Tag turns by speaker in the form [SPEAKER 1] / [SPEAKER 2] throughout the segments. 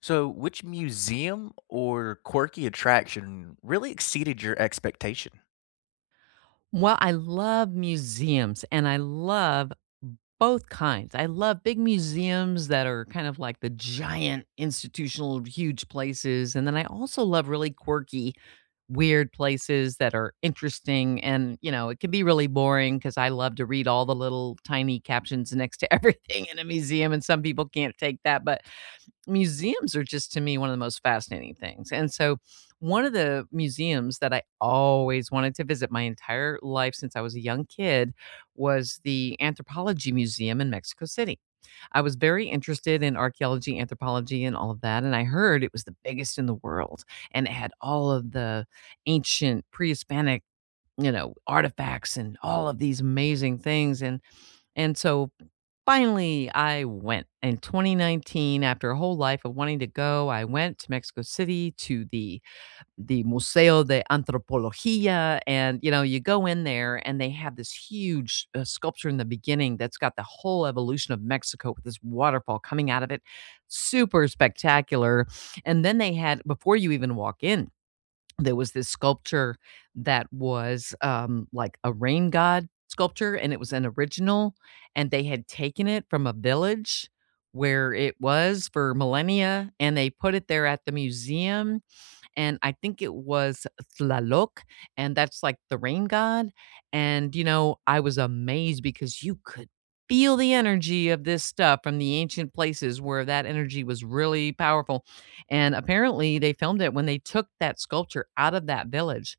[SPEAKER 1] So, which museum or quirky attraction really exceeded your expectation?
[SPEAKER 2] Well, I love museums and I love both kinds. I love big museums that are kind of like the giant institutional huge places. And then I also love really quirky, weird places that are interesting. And, you know, it can be really boring because I love to read all the little tiny captions next to everything in a museum. And some people can't take that. But museums are just to me one of the most fascinating things. And so one of the museums that I always wanted to visit my entire life since I was a young kid was the Anthropology Museum in Mexico City. I was very interested in archaeology, anthropology, and all of that. And I heard it was the biggest in the world. And it had all of the ancient pre Hispanic, you know, artifacts and all of these amazing things. And so finally, I went. In 2019, after a whole life of wanting to go, I went to Mexico City to the Museo de Antropología, and, you know, you go in there and they have this huge, sculpture in the beginning that's got the whole evolution of Mexico with this waterfall coming out of it. Super spectacular, and then they had before you even walk in there was this sculpture that was, like a rain god sculpture, and it was an original, and they had taken it from a village where it was for millennia, and they put it there at the museum, and I think it was Tlaloc, and that's like the rain god. And, you know, I was amazed because you could feel the energy of this stuff from the ancient places where that energy was really powerful. And apparently, they filmed it when they took that sculpture out of that village,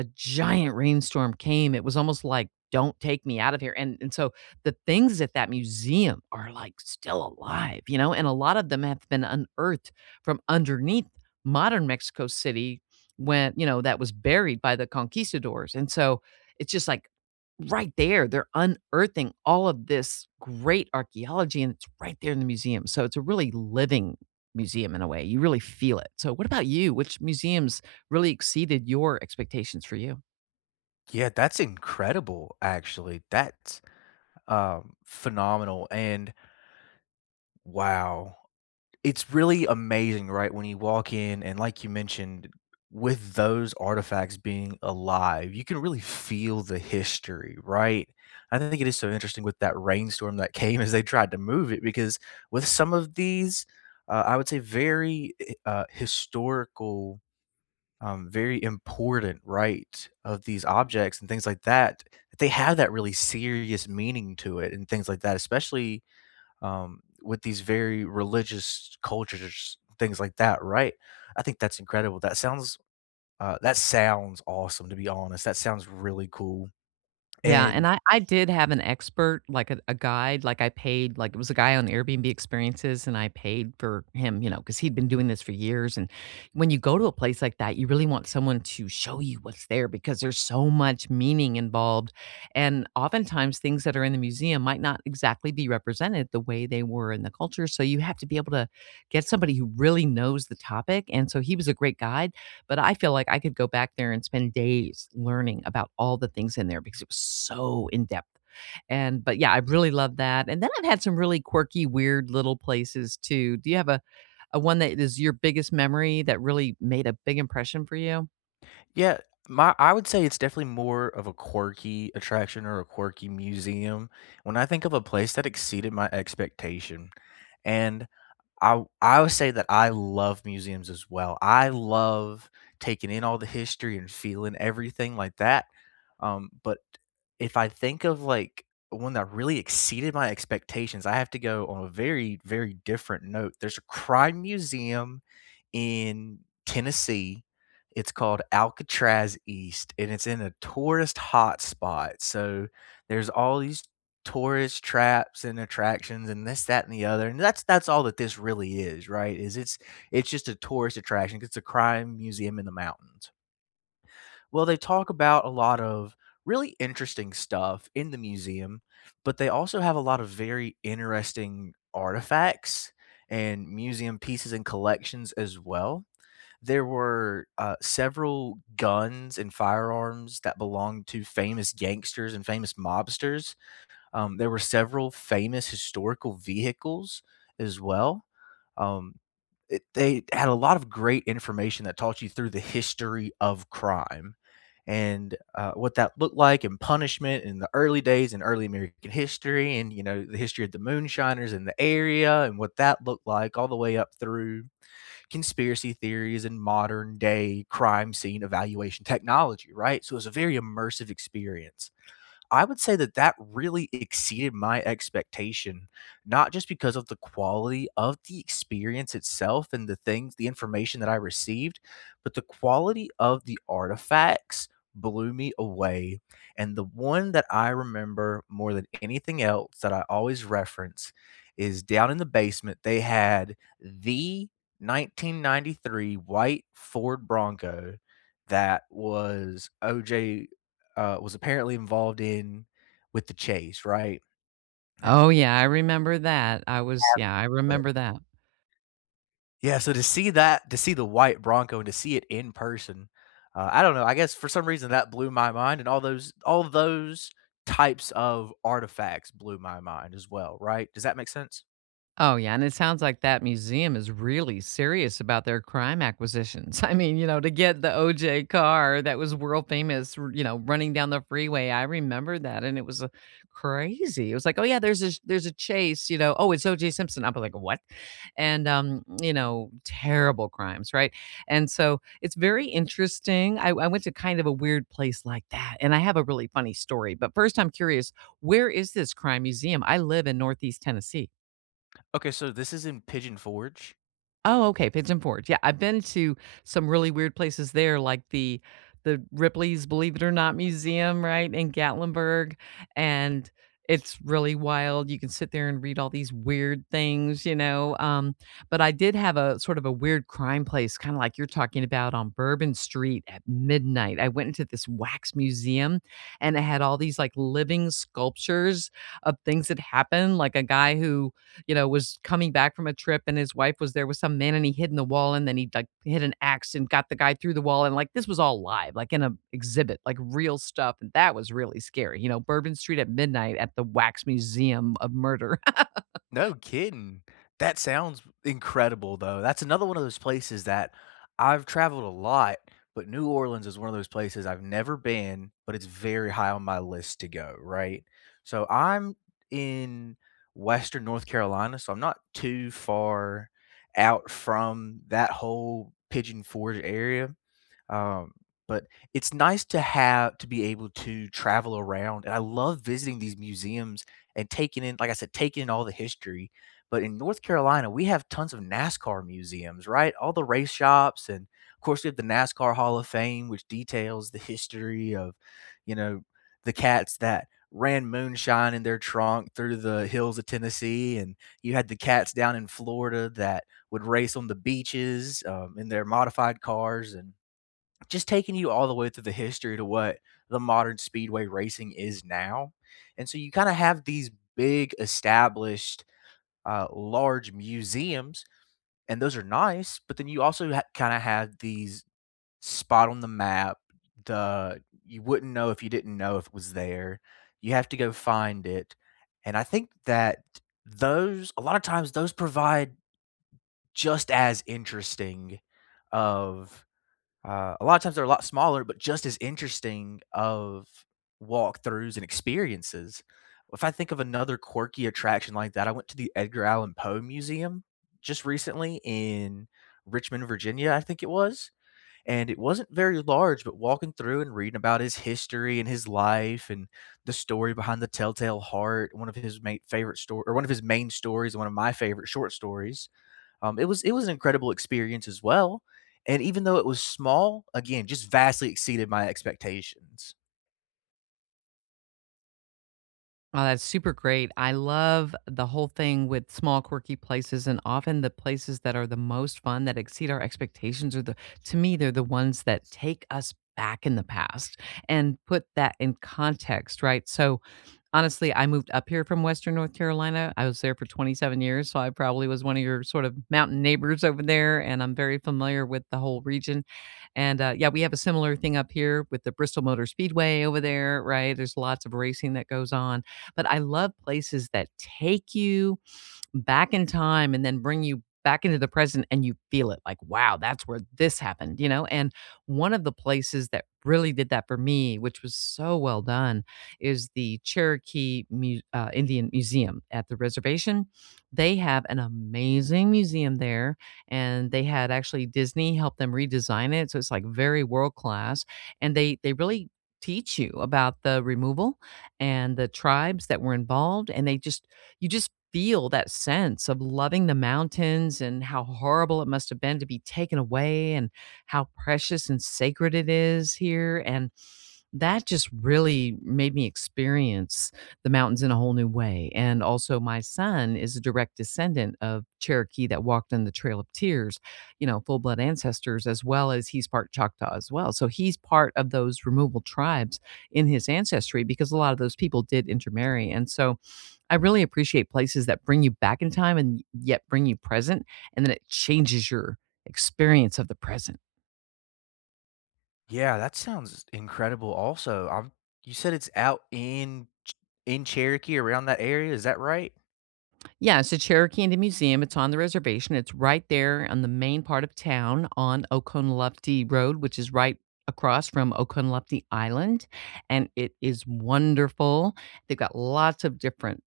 [SPEAKER 2] a giant rainstorm came. It was almost like, "Don't take me out of here." And so the things at that museum are, like, still alive, you know, and a lot of them have been unearthed from underneath modern Mexico City when, you know, that was buried by the conquistadors, and so it's just, like, right there. They're unearthing all of this great archaeology, and it's right there in the museum. So it's a really living museum in a way. You really feel it. So what about you? Which museums really exceeded your expectations for you?
[SPEAKER 1] Yeah, that's incredible, actually. That's phenomenal. And wow, it's really amazing, right, when you walk in and like you mentioned, with those artifacts being alive, you can really feel the history, right? I think it is so interesting with that rainstorm that came as they tried to move it because with some of these, I would say very historical, very important, right, of these objects and things like that, they have that really serious meaning to it and things like that, especially with these very religious cultures, things like that, right? I think that's incredible. That sounds awesome, to be honest. That sounds really cool.
[SPEAKER 2] Yeah, and
[SPEAKER 1] And
[SPEAKER 2] I did have an expert, like a guide, like I paid, like it was a guy on Airbnb experiences, and I paid for him, you know, because he'd been doing this for years. And when you go to a place like that, you really want someone to show you what's there because there's so much meaning involved. And oftentimes things that are in the museum might not exactly be represented the way they were in the culture. So you have to be able to get somebody who really knows the topic. And so he was a great guide. But I feel like I could go back there and spend days learning about all the things in there because it was so in depth. And but yeah, I really love that. And then I've had some really quirky, weird little places too. Do you have a one that is your biggest memory that really made a big impression for you?
[SPEAKER 1] yeah, my I would say it's definitely more of a quirky attraction or a quirky museum. When I think of a place that exceeded my expectation, and I would say that I love museums as well. I love taking in all the history and feeling everything like that, but if I think of, like, one that really exceeded my expectations, I have to go on a very, very different note. There's a crime museum in Tennessee. It's called Alcatraz East, and it's in a tourist hotspot, so there's all these tourist traps and attractions and this, that, and the other. And that's all that this really is, right? Is it's just a tourist attraction. It's a crime museum in the mountains. Well, they talk about a lot of really interesting stuff in the museum, but they also have a lot of very interesting artifacts and museum pieces and collections as well. There were several guns and firearms that belonged to famous gangsters and famous mobsters. There were several famous historical vehicles as well. Um, they had a lot of great information that taught you through the history of crime and what that looked like, and punishment in the early days, in early American history, and you know the history of the moonshiners in the area and what that looked like, all the way up through conspiracy theories and modern day crime scene evaluation technology, right? So it was a very immersive experience. I would say that that really exceeded my expectation, not just because of the quality of the experience itself and the things, the information that I received, but the quality of the artifacts blew me away. And the one that I remember more than anything else that I always reference is, down in the basement, they had the 1993 white Ford Bronco that was OJ uh, was apparently involved in with the chase, right?
[SPEAKER 2] Oh yeah, I remember that. I
[SPEAKER 1] But
[SPEAKER 2] remember that.
[SPEAKER 1] yeah, so to see that, to see the white Bronco and to see it in person, I don't know. I guess for some reason that blew my mind, and all those types of artifacts blew my mind as well, right? Does that make sense?
[SPEAKER 2] Oh, yeah, and it sounds like that museum is really serious about their crime acquisitions. I mean, you know, to get the OJ car that was world famous, you know, running down the freeway. I remember that and it was crazy. It was like, "Oh yeah, there's a there's a chase, you know. Oh, it's OJ Simpson." I'm like, "What?" And you know, terrible crimes, right? And so it's very interesting. I went to kind of a weird place like that, and I have a really funny story. But first, I'm curious, where is this crime museum? I live in Northeast Tennessee.
[SPEAKER 1] Okay, so this is in Pigeon Forge.
[SPEAKER 2] Oh, okay, Pigeon Forge. Yeah, I've been to some really weird places there, like the Ripley's Believe It or Not Museum, right, in Gatlinburg, and it's really wild. You can sit there and read all these weird things, you know. But I did have a sort of a weird crime place, kind of like you're talking about on Bourbon Street at midnight. I went into this wax museum and it had all these like living sculptures of things that happened, like a guy who, you know, was coming back from a trip and his wife was there with some man and he hid in the wall and then he like hit an axe and got the guy through the wall and like this was all live, like in a exhibit, like real stuff. And that was really scary. You know, Bourbon Street at midnight at the Wax Museum of Murder.
[SPEAKER 1] No kidding. That sounds incredible, though. That's another one of those places that I've traveled a lot, but New Orleans is one of those places I've never been, but it's very high on my list to go, right? So I'm in Western North Carolina, so I'm not too far out from that whole Pigeon Forge area. Um, but it's nice to have to be able to travel around, and I love visiting these museums and taking in, like I said, taking in all the history. But in North Carolina, we have tons of NASCAR museums, right? All the race shops, and of course, we have the NASCAR Hall of Fame, which details the history of, you know, the cats that ran moonshine in their trunk through the hills of Tennessee, and you had the cats down in Florida that would race on the beaches in their modified cars, and just taking you all the way through the history to what the modern speedway racing is now. And so you kind of have these big established large museums, and those are nice, but then you also kind of have these spot on the map, the you wouldn't know if you didn't know if it was there. You have to go find it. And I think that those, a lot of times those provide just as interesting of a lot of times they're a lot smaller, but just as interesting of walkthroughs and experiences. If I think of another quirky attraction like that, I went to the Edgar Allan Poe Museum just recently in Richmond, Virginia, I think it was. And it wasn't very large, but walking through and reading about his history and his life and the story behind the Telltale Heart, one of his main favorite story or one of his main stories, and one of my favorite short stories, it was an incredible experience as well. And even though it was small, again, just vastly exceeded my expectations.
[SPEAKER 2] Oh, that's super great. I love the whole thing with small quirky places, and often the places that are the most fun that exceed our expectations are the to me they're the ones that take us back in the past and put that in context, right? So honestly, I moved up here from Western North Carolina. I was there for 27 years, so I probably was one of your sort of mountain neighbors over there, and I'm very familiar with the whole region. And, yeah, we have a similar thing up here with the Bristol Motor Speedway over there, right? There's lots of racing that goes on, but I love places that take you back in time and then bring you back into the present and you feel it like, wow, that's where this happened, you know? And one of the places that really did that for me, which was so well done, is the Indian Museum at the reservation. They have an amazing museum there, and they had actually Disney help them redesign it. So it's like very world class. And they really teach you about the removal and the tribes that were involved. And they just, you just feel that sense of loving the mountains and how horrible it must have been to be taken away and how precious and sacred it is here. And that just really made me experience the mountains in a whole new way. And also, my son is a direct descendant of Cherokee that walked on the Trail of Tears, you know, full blood ancestors, as well as he's part Choctaw as well. So he's part of those removal tribes in his ancestry because a lot of those people did intermarry. And so I really appreciate places that bring you back in time and yet bring you present, and then it changes your experience of the present.
[SPEAKER 1] Yeah, that sounds incredible also. I'm, you said it's out in in Cherokee around that area, is that right?
[SPEAKER 2] Yeah, so Cherokee Indian Museum, it's on the reservation. It's right there on the main part of town on Oconaluftee Road, which is right across from Oconaluftee Island, and it is wonderful. They've got lots of different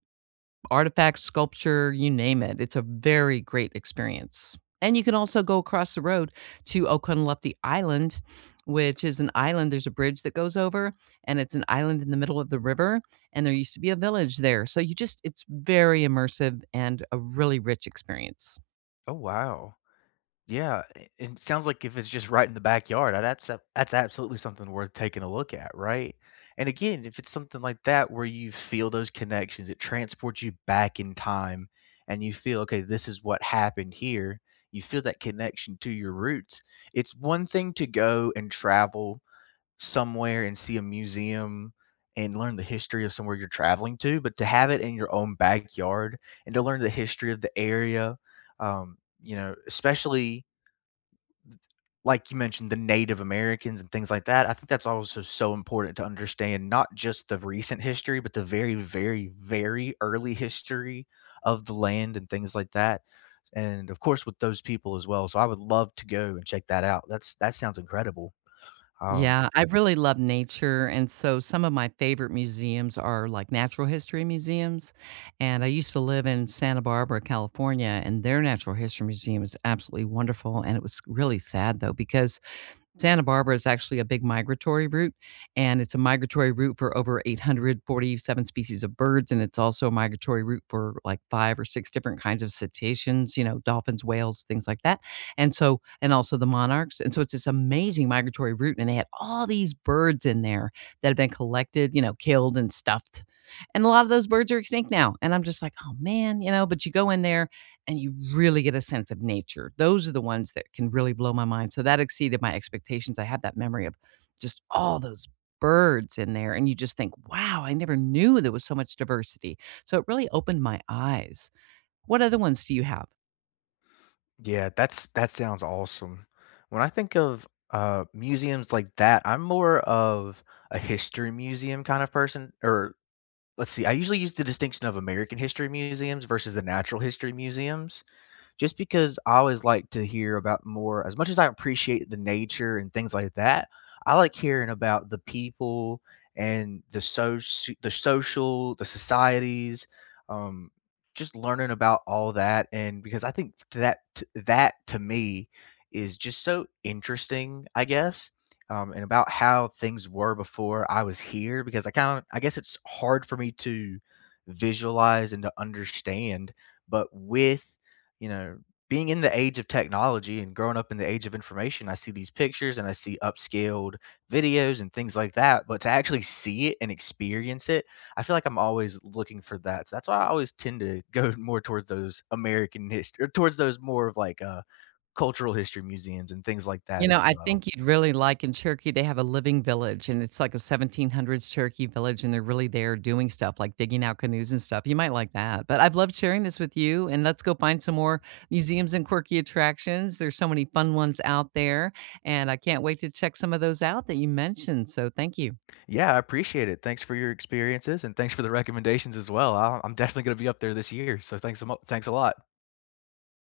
[SPEAKER 2] artifacts, sculpture, you name it. It's a very great experience. And you can also go across the road to Okunlupti Island, which is an island. There's a bridge that goes over, and it's an island in the middle of the river. And there used to be a village there. So you just, it's very immersive and a really rich experience.
[SPEAKER 1] Oh wow. Yeah, a and it sounds like if it's just right in the backyard, I'd abso that's absolutely something worth taking a look at, right? And again, if it's something like that where you feel those connections, it transports you back in time and you feel, "Okay, this is what happened here." You feel that connection to your roots. It's one thing to go and travel somewhere and see a museum and learn the history of somewhere you're traveling to, but to have it in your own backyard and to learn the history of the area, you know, especially like you mentioned, the Native Americans and things like that. I think that's also so important to understand not just the recent history, but the very, very, very early history of the land and things like that. And of course, with those people as well. So I would love to go and check that out. That's that sounds incredible. Um,
[SPEAKER 2] Yeah, I really love nature, and so some of my favorite museums are like natural history museums, and I used to live in Santa Barbara, California, and their natural history museum is absolutely wonderful, and it was really sad though because Santa Barbara is actually a big migratory route, and it's a migratory route for over 847 species of birds, and it's also a migratory route for like 5 or 6 different kinds of cetaceans, you know, dolphins, whales, things like that. And so and also the monarchs, and so it's this amazing migratory route, and they had all these birds in there that have been collected, you know, killed and stuffed, and a lot of those birds are extinct now, and I'm just like, "Oh, man," you know, but you go in there and you really get a sense of nature. Those are the ones that can really blow my mind. So that exceeded my expectations. I have that memory of just all those birds in there, and you just think, wow, I never knew there was so much diversity. So it really opened my eyes. What other ones do you have?
[SPEAKER 1] yeah, that's that sounds awesome. When I think of museums like that, I'm more of a history museum kind of person, or let's see, I usually use the distinction of American history museums versus the natural history museums, just because I always like to hear about more. As much as I appreciate the nature and things like that, I like hearing about the people and the so so, the social, the societies, um, just learning about all that, and because I think that to me is just so interesting, I guess, and about how things were before I was here, because I kinda I guess it's hard for me to visualize and to understand, but with, you know, being in the age of technology and growing up in the age of information, I see these pictures and I see upscaled videos and things like that. But to actually see it and experience it, I feel like I'm always looking for that. So that's why I always tend to go more towards those American history, or towards those more of like cultural history museums and things like that
[SPEAKER 2] You know,
[SPEAKER 1] as
[SPEAKER 2] I
[SPEAKER 1] well.
[SPEAKER 2] think you'd really like in Cherokee, they have a living village and it's like a 1700s Cherokee village and they're really there doing stuff like digging out canoes and stuff. You might like that. But I've loved sharing this with you and let's go find some more museums and quirky attractions. There's so many fun ones out there and I can't wait to check some of those out that you mentioned. So thank you.
[SPEAKER 1] Yeah, I appreciate it. Thanks for your experiences and thanks for the recommendations as well. I'm definitely going to be up there this year. So thanks, thanks a lot.